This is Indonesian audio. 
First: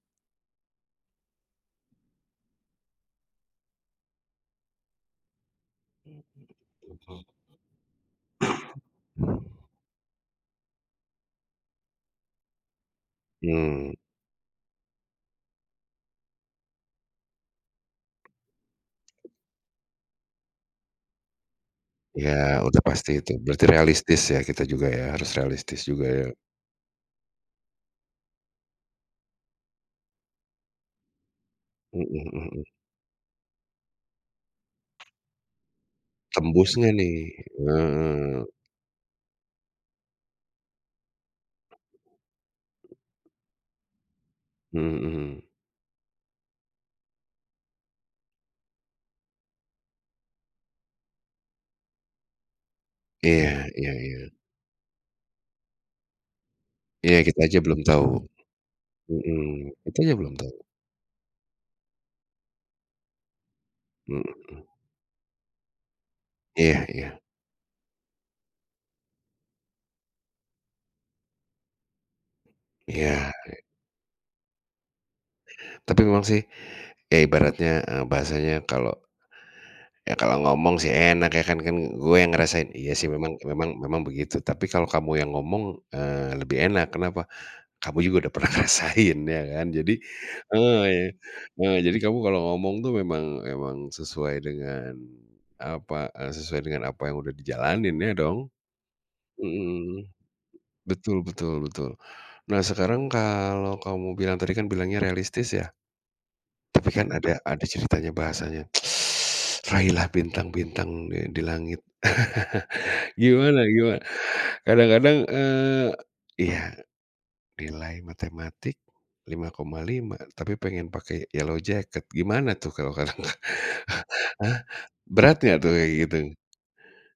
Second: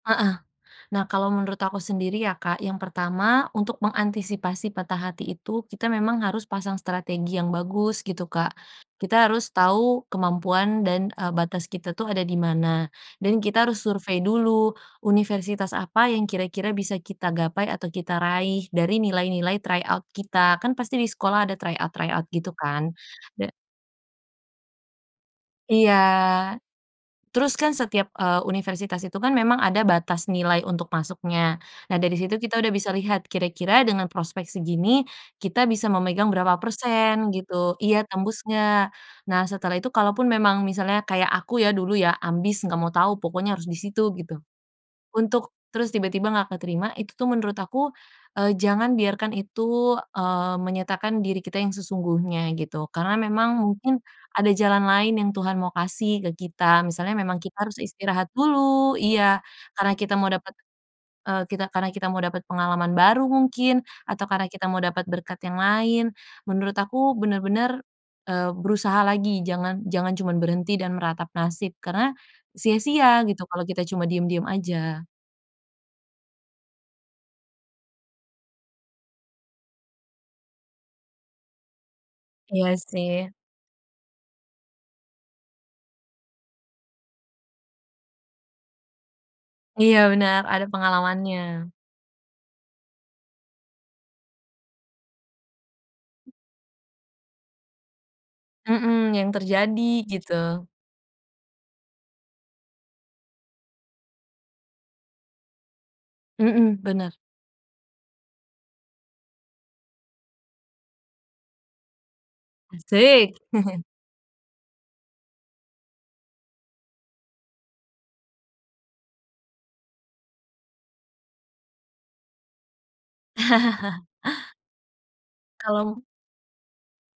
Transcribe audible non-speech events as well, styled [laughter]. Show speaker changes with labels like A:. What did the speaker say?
A: Heeh. Nah kalau menurut aku sendiri ya Kak, yang pertama, untuk mengantisipasi patah hati itu, kita memang
B: Mmm,
A: harus pasang
B: betul.
A: strategi yang bagus gitu Kak.
B: [coughs]
A: Kita harus
B: [breath]
A: tau kemampuan dan, eee, batas kita tuh ada di mana. Dan kita harus
B: Mmm.
A: survei dulu, universitas apa yang kira-kira bisa kita gapai atau kita raih, dari nilai-nilai try out kita. Kan pasti di sekolah ada try out try out gitu
B: Ya, udah
A: kan.
B: pasti itu,
A: Ya
B: berarti realistis ya kita juga ya, harus realistis
A: Iya,
B: juga ya.
A: terus kan setiap, eee, universitas itu kan memang ada batas nilai untuk masuknya. Nah
B: Mhm
A: dari situ
B: mhm
A: kita
B: mhm.
A: udah bisa lihat, kira-kira dengan prospek segini, kita bisa memegang berapa
B: Tembus nggak nih,
A: persen gitu. Iya tembus
B: heeh.
A: nggak. Nah setelah itu, kalaupun memang misalnya kayak aku ya, dulu ya, ambis nggak mau tau, pokoknya harus di situ, gitu.
B: Mmm, mhm.
A: Untuk terus tiba-tiba nggak keterima itu tuh menurut aku, eee, jangan biarkan itu, eee, menyatakan diri kita yang sesungguhnya, gitu. Karena memang
B: Iya iya
A: mungkin,
B: iya.
A: ada jalan lain yang Tuhan mau kasih ke kita.
B: Iya
A: Misalnya memang
B: kita aja
A: kita harus
B: belum tahu,
A: istirahat dulu iya,
B: mhm,
A: karena
B: kita aja
A: kita mau
B: belum tahu.
A: dapet, eee, kita karena kita mau dapet pengalaman baru mungkin, atau karena
B: Mhm.
A: kita mau dapet berkat yang lain. Menurut
B: Iya
A: aku
B: iya.
A: benar benar, eee, berusaha lagi, jangan jangan cuman berhenti dan meratap nasib, karena, sia-sia
B: Iya,
A: gitu
B: i
A: kalo kita cuma diem-diem aja.
B: Tapi memang sih, ya ibaratnya, eee, bahasanya kalau, "Ya, kalau ngomong sih enak ya, kan kan gue yang ngerasain,"
A: Iya
B: iya sih
A: sih.
B: memang memang memang begitu, tapi kalau kamu yang ngomong, eee, lebih enak, kenapa, Kamu juga udah pernah ngerasain ya kan. Jadi
A: Iya benar, ada
B: heeh,
A: pengalamannya.
B: eee, jadi kamu kalau ngomong tuh memang memang sesuai dengan, apa, eee, sesuai dengan apa yang udah dijalanin ya dong,
A: Mhm, yang terjadi
B: mhm,
A: gitu.
B: betul betul betul. Nah sekarang kalau, kamu bilang tadi kan bilangnya realistis ya?
A: Mhm,
B: Tapi kan
A: benar.
B: ada ada ceritanya bahasanya, [sucks teeth] "Raihlah bintang bintang, di di langit." [laughs]
A: Asik.
B: Gimana
A: [chuckles]
B: gimana, kadang-kadang, eee, iya, nilai matematik 5,5, tapi pengen pakai yellow jacket gimana tuh kalau kata
A: [chuckles]
B: [laughs] berat nggak tuh kayak
A: Kalau
B: gitu?